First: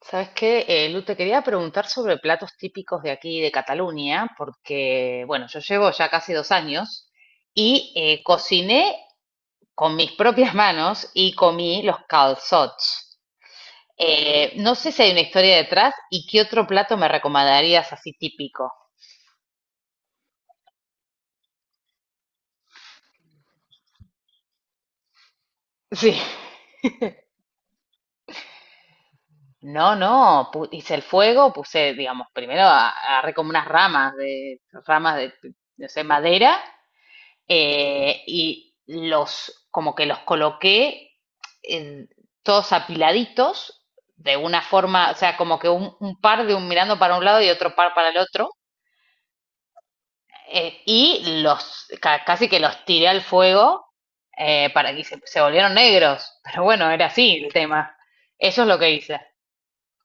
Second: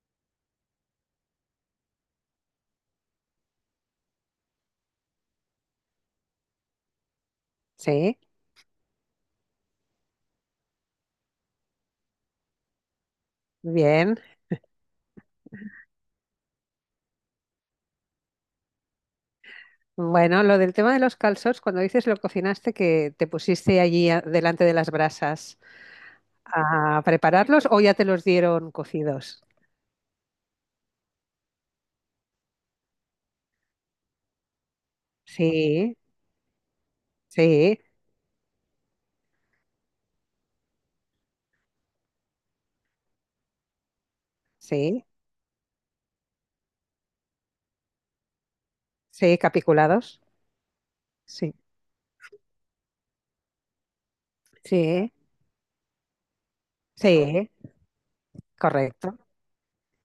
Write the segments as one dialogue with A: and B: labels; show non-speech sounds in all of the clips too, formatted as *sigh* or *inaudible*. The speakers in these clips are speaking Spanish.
A: Sabes qué, Lu, te quería preguntar sobre platos típicos de aquí, de Cataluña, porque, bueno, yo llevo ya casi 2 años y
B: Sí,
A: cociné con mis propias manos y comí los calçots.
B: bien.
A: No sé si hay una historia detrás y qué otro plato me recomendarías así típico.
B: Bueno, lo del tema de los calzots, cuando dices lo cocinaste, que te pusiste allí delante de las brasas
A: Sí.
B: a prepararlos o ya te los dieron cocidos.
A: No, no, hice el fuego, puse, digamos, primero agarré como unas ramas de, no
B: Sí,
A: sé, madera
B: sí,
A: y los, como que los coloqué en, todos apiladitos, de una
B: sí,
A: forma, o sea, como que un par de un mirando para un lado y otro par para el otro,
B: sí, capiculados.
A: y
B: Sí,
A: los ca casi que los tiré al fuego para que
B: sí,
A: se volvieron negros. Pero bueno, era así
B: sí,
A: el tema. Eso es lo que
B: correcto.
A: hice.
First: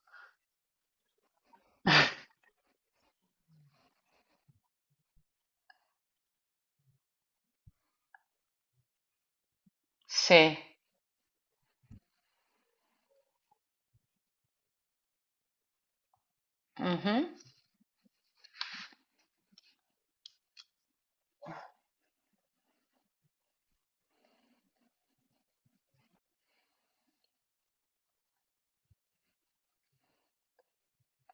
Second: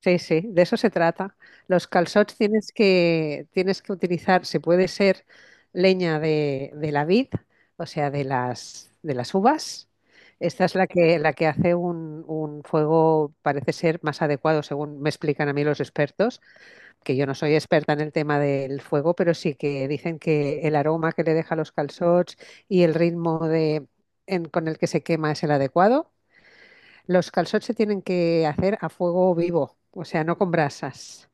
B: Sí, sí, de eso se trata. Los calçots tienes que utilizar, se puede ser leña de la vid, o sea, de las uvas.
A: Sí.
B: Esta es la que hace un fuego, parece ser más adecuado, según me explican a mí los expertos,
A: Uh
B: que yo
A: -huh.
B: no soy experta en el tema del fuego, pero sí que dicen que el aroma que le deja a los calçots y el ritmo de, con el que se quema es el adecuado. Los calzots se tienen que hacer a fuego vivo, o sea, no con brasas.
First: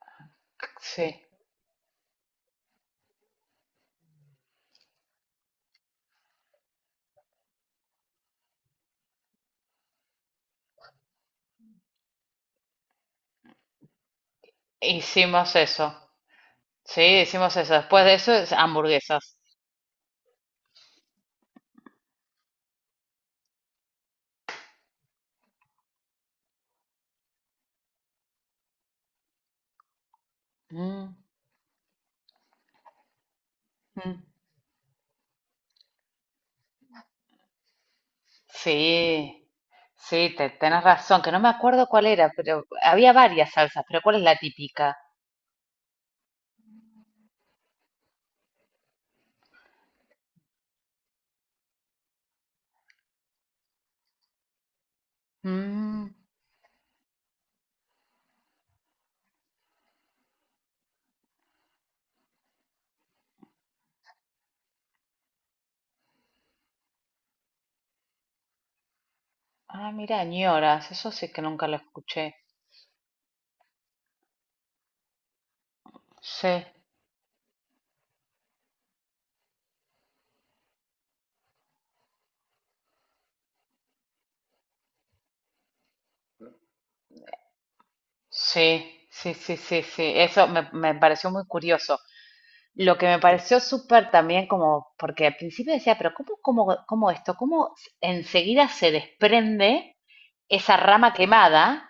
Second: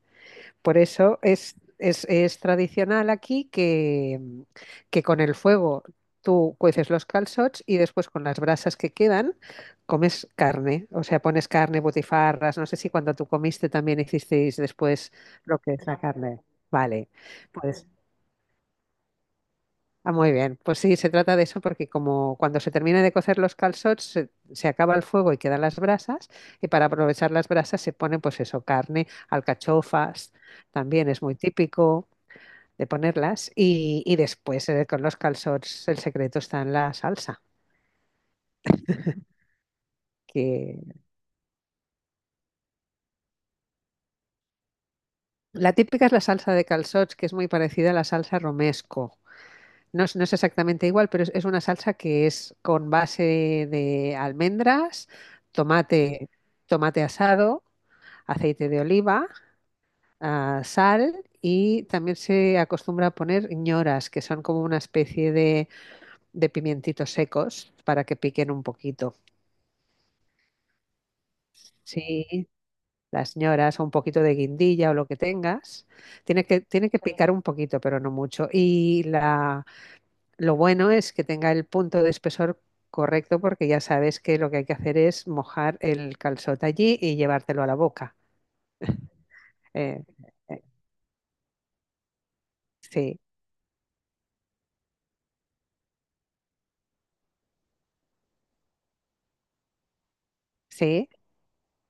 B: Por eso
A: Sí.
B: es tradicional aquí que, que con el fuego tú cueces los calzots y después con las brasas que quedan comes carne. O sea, pones carne, butifarras. No sé si cuando tú comiste también hicisteis después
A: Hicimos
B: lo que es
A: eso.
B: la carne.
A: Sí,
B: Vale,
A: hicimos eso.
B: pues.
A: Después de eso, es hamburguesas.
B: Ah, muy bien. Pues sí, se trata de eso porque como cuando se termina de cocer los calzots se acaba el fuego y quedan las brasas y para aprovechar las brasas se pone pues eso, carne, alcachofas, también
A: Mm.
B: es muy típico de ponerlas y
A: Mm.
B: después con los calzots el secreto está en la salsa,
A: Sí, sí,
B: que
A: tenés razón, que no me acuerdo cuál era, pero había varias salsas, pero ¿cuál es la típica?
B: la típica es la salsa de calzots que es muy parecida a la salsa romesco. No es exactamente igual, pero es una salsa que es con base de almendras,
A: Mm.
B: tomate, tomate asado, aceite de oliva, sal y también se acostumbra a poner ñoras, que son como una especie de pimientitos secos para que piquen un poquito.
A: Ah, mira, ñoras, eso sí que nunca lo escuché.
B: Sí, las ñoras o un poquito de guindilla o lo que tengas. Tiene que,
A: Sí,
B: tiene que picar un poquito, pero no mucho. Y la, lo bueno es que tenga el punto de espesor correcto porque ya sabes que lo que hay que hacer es mojar el calzot allí y llevártelo a la boca.
A: sí, sí, sí, sí,
B: Eh,
A: sí, eso
B: eh,
A: me pareció muy curioso. Lo que me
B: sí,
A: pareció súper también como, porque al principio decía, pero ¿cómo esto? ¿Cómo enseguida se desprende esa
B: sí,
A: rama quemada?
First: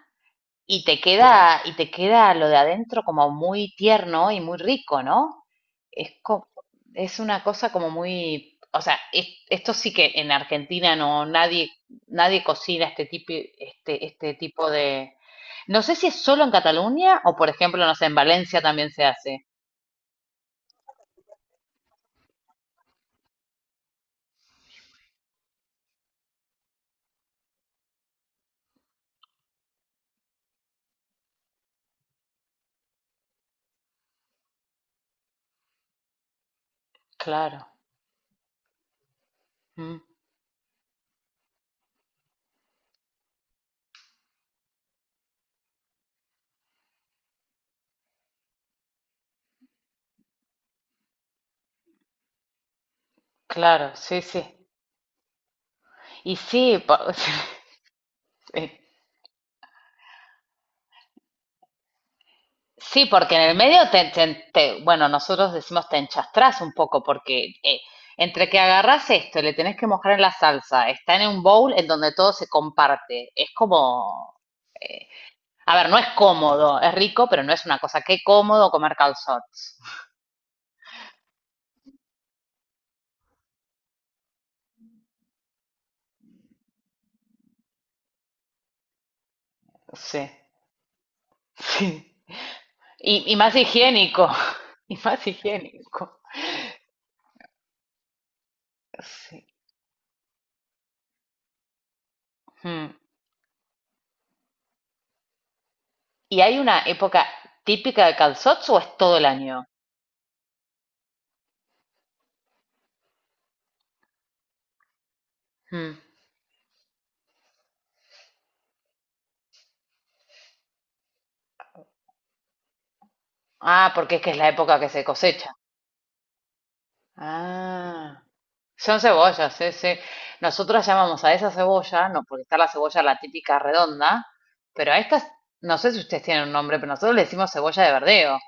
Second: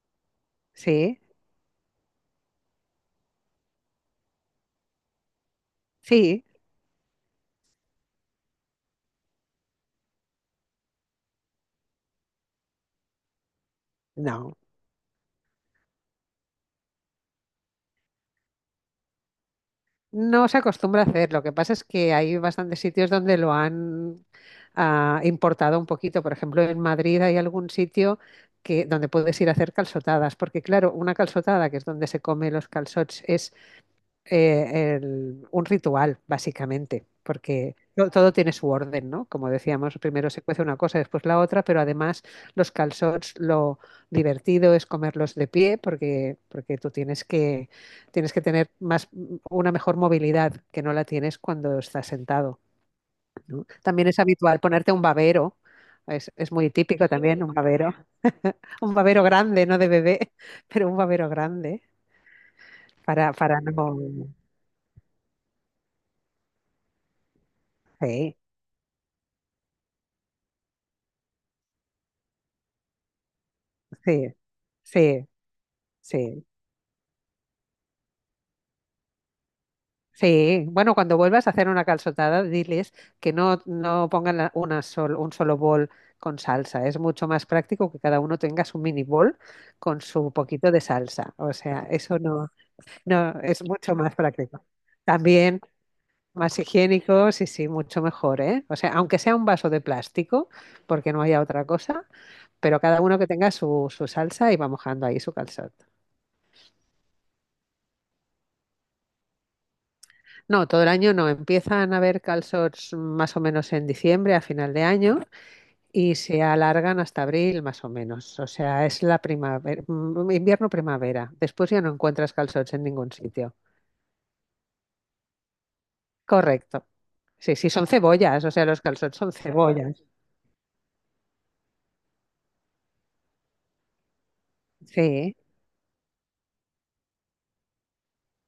A: Y te
B: sí,
A: queda, y te queda lo de adentro como muy tierno y muy rico, ¿no? Es,
B: sí.
A: co- es una cosa como muy, o sea, esto sí que en Argentina no, nadie cocina este tipo, este, este
B: No,
A: tipo de. No sé si es solo en Cataluña o, por ejemplo, no sé, en Valencia también se hace.
B: no se acostumbra a hacer. Lo que pasa es que hay bastantes sitios donde lo han importado un poquito. Por ejemplo, en Madrid hay algún sitio donde puedes ir a hacer calzotadas, porque claro, una calzotada, que es donde se come los calzots, es un ritual, básicamente,
A: Claro,
B: porque todo tiene su orden, ¿no? Como decíamos,
A: mm,
B: primero se cuece una cosa, después la otra, pero además los calzots, lo divertido es comerlos de pie, porque tú tienes que tener más, una mejor movilidad que no la tienes cuando estás sentado, ¿no?
A: claro,
B: También es
A: sí, sí.
B: habitual ponerte un babero.
A: Y
B: Es muy
A: sí,
B: típico también
A: *laughs*
B: un babero grande, no de bebé, *laughs* pero un babero grande
A: Sí, porque en el
B: para no...
A: medio bueno, nosotros decimos te enchastrás un poco, porque
B: sí.
A: entre que agarrás esto, y le tenés que mojar en la salsa, está en un bowl en donde todo se comparte. Es
B: Sí,
A: como,
B: sí,
A: a ver, no es
B: sí,
A: cómodo, es rico, pero no es una cosa. Qué cómodo comer calzots.
B: sí. Bueno, cuando vuelvas a hacer una calzotada, diles que no pongan un solo bol con salsa. Es mucho más práctico que cada uno tenga su mini bol con
A: Sí,
B: su poquito de salsa. O
A: *laughs*
B: sea,
A: sí.
B: eso no,
A: Y
B: no
A: más
B: es mucho más
A: higiénico,
B: práctico.
A: *laughs* y más
B: También
A: higiénico.
B: más higiénico, sí, sí, mucho mejor, ¿eh? O sea, aunque sea un
A: Sí.
B: vaso de plástico, porque no haya otra cosa, pero
A: Mm.
B: cada uno que tenga su, su salsa y va mojando ahí su calzón.
A: ¿Y hay una época típica de calzots o es todo el año?
B: No, todo el año no. Empiezan a haber calzots más o menos en diciembre, a final de año,
A: Mm.
B: y se alargan hasta abril más o menos. O sea, es la primavera, invierno-primavera. Después ya no encuentras calzots en ningún sitio.
A: Ah, porque es que es la época que se cosecha.
B: Correcto. Sí, sí, son
A: Ah,
B: cebollas, o sea, los
A: son
B: calzots son
A: cebollas, sí, sí.
B: cebollas.
A: Nosotros llamamos a esa cebolla, no, porque está la cebolla la típica redonda, pero a estas,
B: Sí.
A: no sé si ustedes tienen un nombre, pero nosotros le decimos cebolla de verdeo.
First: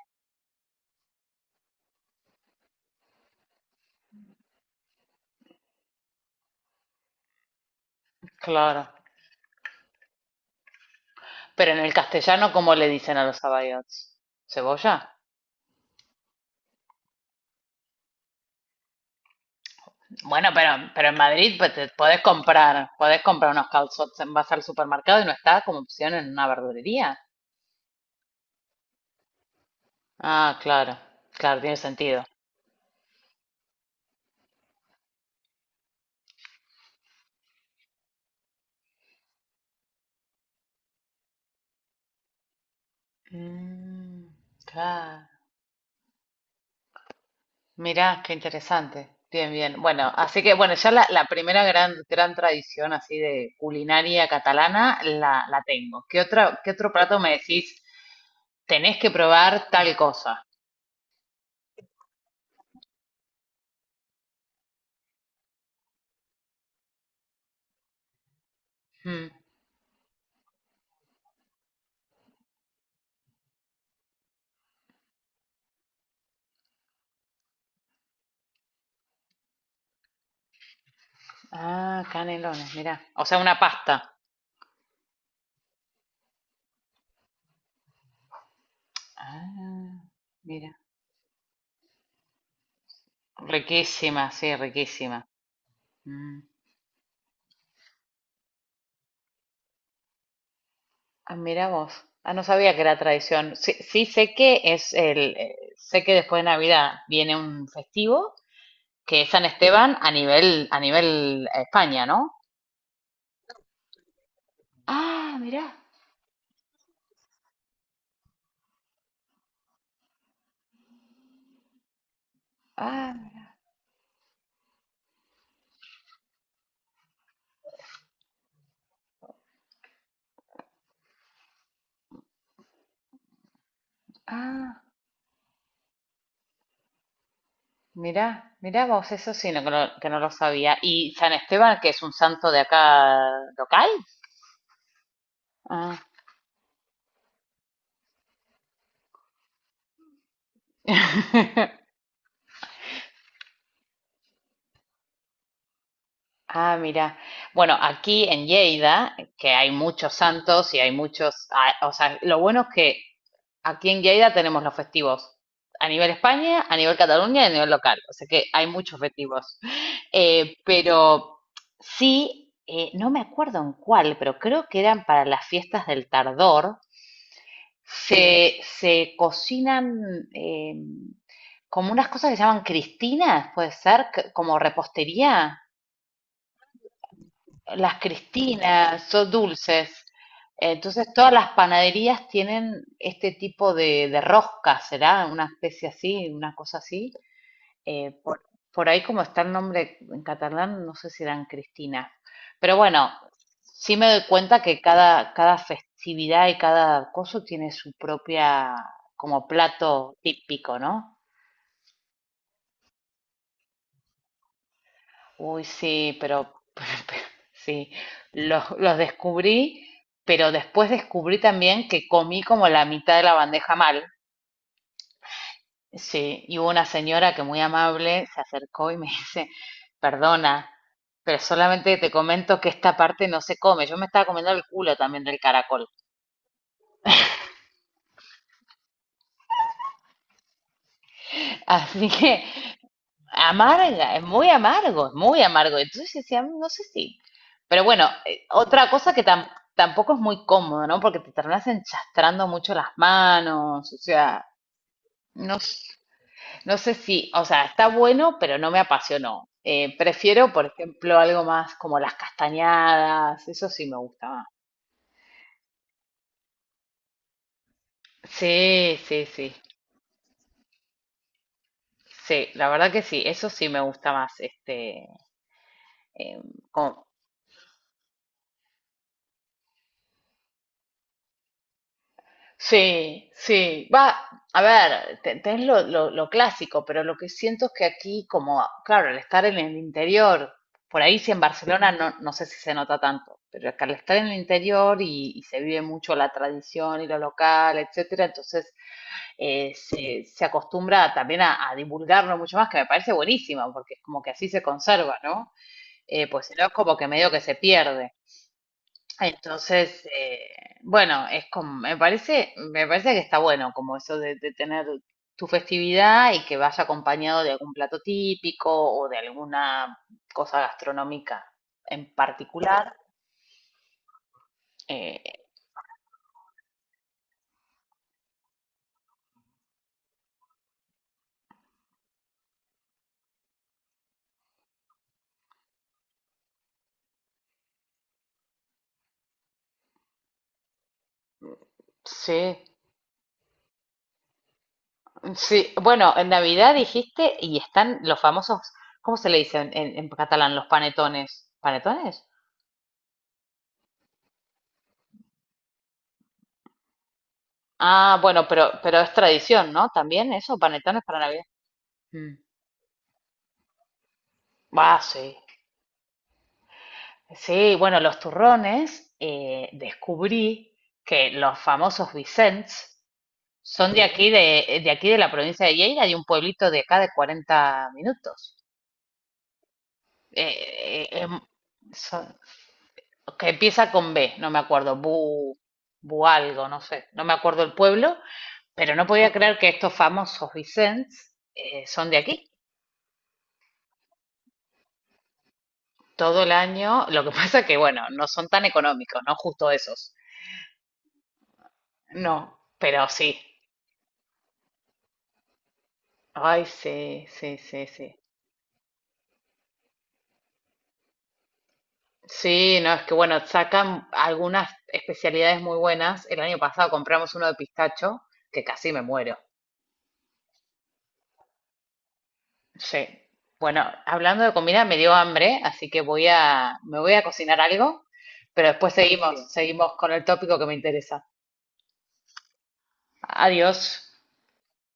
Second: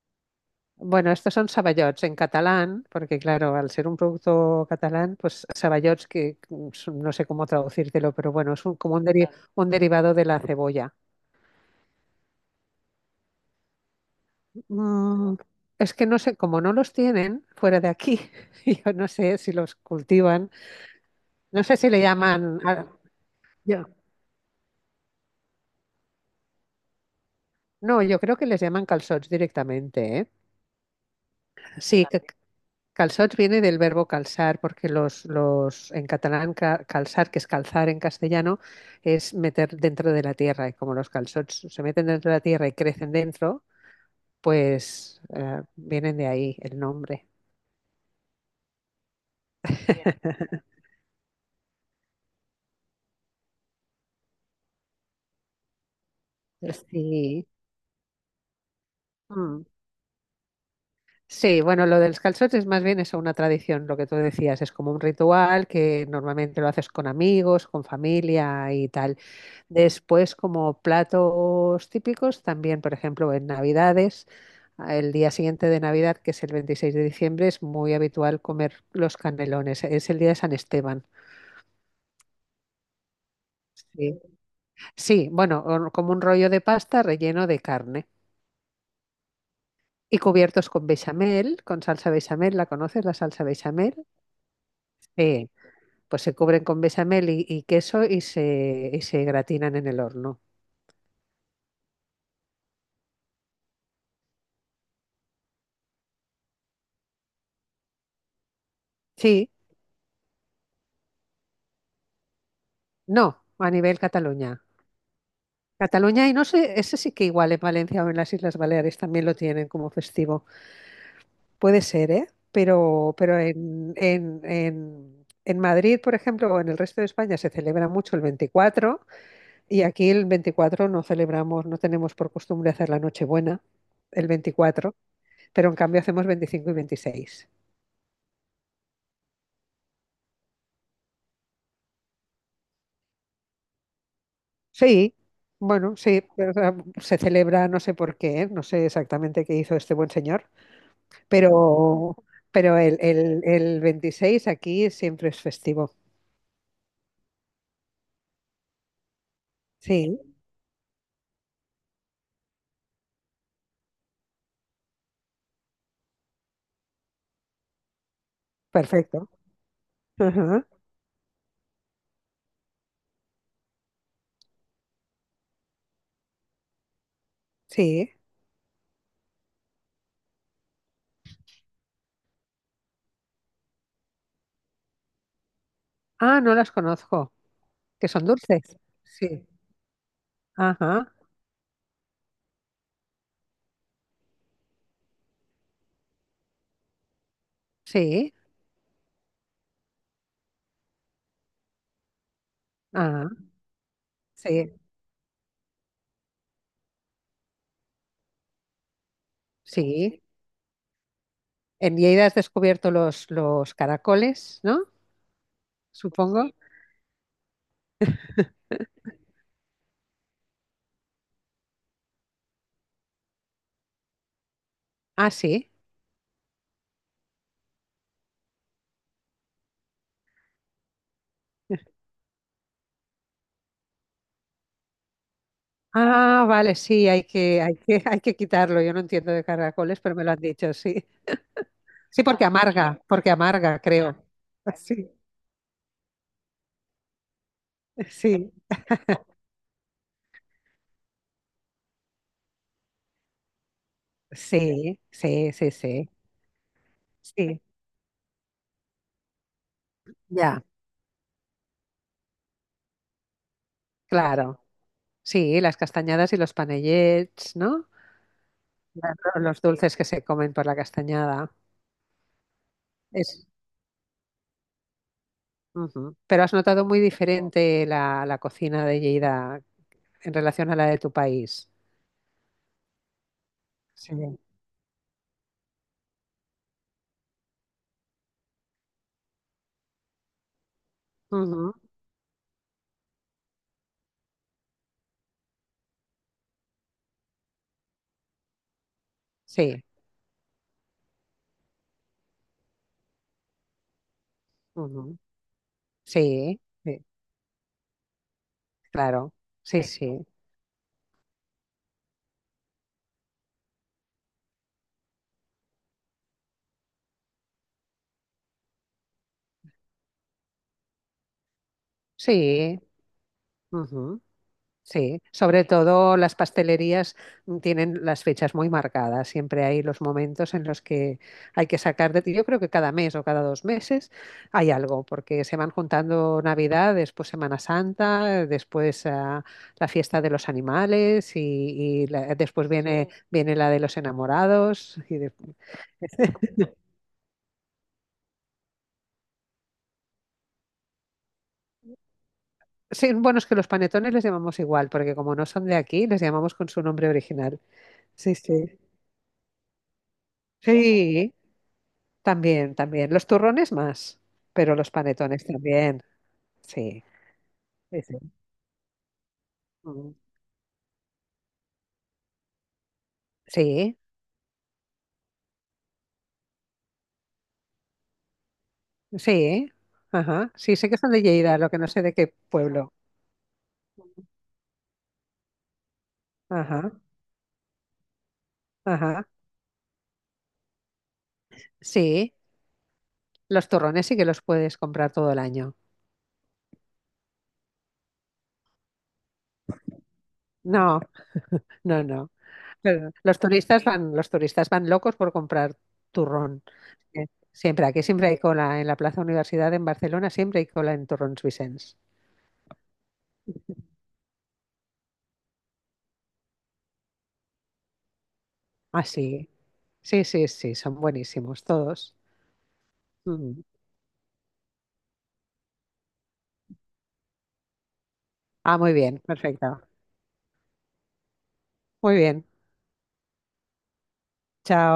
B: Bueno, estos son saballots en catalán, porque claro, al ser un producto catalán, pues saballots que son- no sé cómo traducírtelo, pero bueno, es
A: Claro.
B: un derivado de la cebolla.
A: Pero en el castellano, ¿cómo le dicen a los abayots? ¿Cebolla?
B: Mm, es que no sé, como no los tienen fuera de aquí, *laughs* yo no sé si los
A: Bueno,
B: cultivan,
A: pero, en Madrid
B: no
A: pues,
B: sé si le llaman,
A: podés comprar unos
B: yo-
A: calzots, vas al supermercado y no está como opción en una verdulería.
B: no, yo creo que les llaman calçots directamente, ¿eh?
A: Ah, claro, claro, tiene
B: Sí,
A: sentido.
B: calzots viene del verbo calzar, porque los en catalán calzar, que es calzar en castellano, es meter dentro de la tierra, y como los calçots se meten dentro de la tierra y crecen dentro,
A: Mm,
B: pues
A: claro.
B: vienen de ahí el nombre.
A: Mirá, qué interesante. Bien, bien. Bueno, así
B: *laughs*
A: que bueno, ya la primera gran, gran tradición así de culinaria catalana la tengo. ¿Qué otro plato me
B: Sí.
A: decís? Tenés que
B: Mm.
A: probar tal cosa.
B: Sí, bueno, lo de los calzots más bien eso, una tradición, lo que tú decías, es como un ritual que normalmente lo haces con amigos, con familia y tal.
A: Mm.
B: Después, como platos típicos, también, por ejemplo, en Navidades, el día siguiente de Navidad, que es el 26 de diciembre, es muy habitual comer los canelones, es el día de San Esteban.
A: Ah, canelones, mirá. O sea, una pasta.
B: Sí, sí, bueno, como un rollo de pasta relleno de carne
A: Ah,
B: y cubiertos
A: mira.
B: con bechamel, con salsa bechamel, ¿la conoces, la salsa bechamel?
A: Riquísima, sí, riquísima.
B: Sí, pues se
A: Mm.
B: cubren con bechamel y queso y y se gratinan en el horno.
A: Ah, mira vos. Ah, no sabía que era tradición. Sí, sí sé que sé que después de Navidad viene un festivo que es San
B: Sí,
A: Esteban a nivel España, ¿no?
B: no, a nivel Cataluña.
A: Ah, mirá,
B: Cataluña, y no sé, ese sí que igual en Valencia o en las Islas Baleares también lo tienen como festivo. Puede ser, ¿eh? Pero, pero
A: ah,
B: en, en, en, en Madrid, por ejemplo, o en el resto de España se celebra mucho el 24 y aquí el 24 no celebramos, no tenemos por costumbre hacer la Nochebuena el
A: ah,
B: 24, pero en cambio hacemos 25 y 26.
A: mirá, mirá vos, eso sí, no, que, no, que no lo sabía. ¿Y San Esteban, que es un santo de acá local?
B: Sí, bueno,
A: Ah,
B: sí, pero, o sea, se celebra, no sé por qué, ¿eh? No sé exactamente qué hizo este buen señor,
A: *laughs*
B: pero, pero el veintiséis aquí siempre es festivo.
A: ah, mirá. Bueno, aquí en Lleida, que hay muchos
B: Sí,
A: santos y hay muchos, ah, o sea, lo bueno es que aquí en Lleida tenemos los festivos a nivel España, a nivel Cataluña y a nivel local. O sea que hay muchos
B: perfecto.
A: festivos. Eh,
B: Ajá,
A: pero sí, no me acuerdo en cuál, pero creo que eran para las fiestas del Tardor.
B: sí.
A: Se cocinan como unas cosas que se llaman cristinas, puede ser, como repostería.
B: Ah, no las conozco,
A: Las
B: que son dulces.
A: Cristinas, son
B: Sí,
A: dulces. Entonces
B: ajá,
A: todas las panaderías tienen este tipo de rosca, será una especie así, una cosa así. Eh,
B: sí,
A: por, por ahí como está el nombre en catalán, no sé si eran cristinas. Pero bueno,
B: ah,
A: sí me doy cuenta
B: sí,
A: que cada festividad y cada coso tiene su propia como plato
B: sí.
A: típico, ¿no?
B: En Lleida has descubierto los caracoles, ¿no?
A: Uy, sí,
B: Supongo.
A: pero *laughs* sí, los descubrí, pero después descubrí también que comí como la mitad de la bandeja mal.
B: Ah, sí.
A: Sí, y hubo una señora que muy amable se acercó y me *laughs* dice, perdona, pero solamente te comento que esta parte no se come. Yo me estaba comiendo el culo también del caracol.
B: Ah, vale, sí, hay que, *laughs* hay que quitarlo. Yo no entiendo de caracoles, pero me lo han dicho, sí.
A: *laughs* Así
B: Sí,
A: que
B: porque amarga,
A: amarga,
B: creo.
A: es muy
B: *laughs*
A: amargo,
B: Sí,
A: es muy amargo. Entonces yo decía, "Mm, no sé si." Pero bueno,
B: sí,
A: otra cosa que tampoco es muy cómodo, ¿no? Porque te terminas enchastrando mucho las manos, o sea,
B: sí, sí,
A: no,
B: sí, sí.
A: no sé si, o
B: Sí,
A: sea, está bueno, pero no me apasionó. Prefiero,
B: ya,
A: por ejemplo, algo más como las castañadas, eso sí me gusta más.
B: claro. Sí, las castañadas y los panellets, ¿no?
A: Sí, sí, sí,
B: Los dulces que se comen por la castañada.
A: sí, la verdad que sí,
B: Es,
A: eso sí me gusta más,
B: ujú.
A: eh,
B: Pero has notado muy diferente la, la cocina de Lleida en relación a la de tu país.
A: Sí, sí. Va,
B: Sí.
A: a ver, tenés lo clásico, pero lo que siento es que aquí, como, claro, al estar en el interior, por ahí sí en
B: Ujú,
A: Barcelona no, no sé si se nota tanto, pero acá al estar en el interior y se vive mucho la tradición y lo local, etcétera, entonces
B: sí.
A: se acostumbra también a divulgarlo mucho más, que me parece buenísimo, porque es como que así se conserva,
B: Ujú,
A: ¿no? Pues si
B: sí.
A: no es
B: Sí.
A: como que medio que se pierde.
B: Claro, sí.
A: Entonces,
B: Sí,
A: bueno, es como, me parece que está bueno como eso de tener tu festividad y que vaya acompañado de algún plato típico o de alguna cosa gastronómica en
B: sí, sí,
A: particular.
B: ujú, sí.
A: Eh,
B: Sobre todo las pastelerías tienen las fechas muy marcadas. Siempre hay los momentos en los que hay que sacar de... Yo creo que cada mes o cada dos meses hay algo, porque se van juntando Navidad, después Semana Santa, después la fiesta de los animales y,
A: sí,
B: después viene, sí, viene la de los enamorados.
A: sí. Bueno, en
B: *laughs*
A: Navidad dijiste y están los famosos, ¿cómo se le dice en catalán? Los panetones. ¿Panetones?
B: Sí, bueno, es que los panetones les llamamos igual, porque como no son de aquí, les llamamos con su nombre original.
A: Ah,
B: Sí,
A: bueno, pero,
B: sí.
A: pero es tradición, ¿no? También eso, panetones para
B: Sí,
A: Navidad. Mm.
B: también, también. Los turrones más, pero los
A: Ah, sí.
B: panetones también. Sí,
A: Sí, bueno,
B: sí, sí.
A: los turrones,
B: Mm.
A: descubrí que los famosos Vicents son
B: Sí,
A: de aquí de aquí de la provincia de Lleida, de un pueblito de acá de 40 minutos.
B: sí.
A: Eh,
B: Ajá. Sí, sé que
A: eh,
B: son de
A: em,
B: Lleida, lo que no sé de
A: son-
B: qué pueblo.
A: que empieza con B, no me acuerdo, Bu, Bu algo, no
B: Ajá,
A: sé, no me acuerdo el pueblo, pero no
B: ajá.
A: podía creer que estos famosos Vicents son de
B: Sí,
A: aquí.
B: los turrones sí que los puedes comprar todo el año.
A: Todo el año, lo que *laughs* pasa que, bueno, no son tan económicos, no justo esos.
B: No, no, no.
A: No, pero
B: Pero
A: sí.
B: los turistas van locos por comprar turrón.
A: Ay, sí,
B: Eh,
A: sí,
B: Siempre,
A: sí,
B: aquí
A: sí.
B: siempre hay cola. En la Plaza Universidad en Barcelona siempre hay cola en turrons Vicens.
A: Sí, no, es que bueno, sacan algunas especialidades muy buenas. El año pasado compramos uno de pistacho, que casi me
B: Ah,
A: muero.
B: sí. Sí, sí, sí, son buenísimos todos.
A: Sí.
B: Mm.
A: Bueno, hablando de comida, me dio hambre, así que me voy a cocinar algo, pero
B: Ah, muy
A: después
B: bien,
A: seguimos. Buenísimo.
B: perfecto.
A: Seguimos con el tópico que me interesa.
B: Muy bien.
A: Adiós.
B: Chao.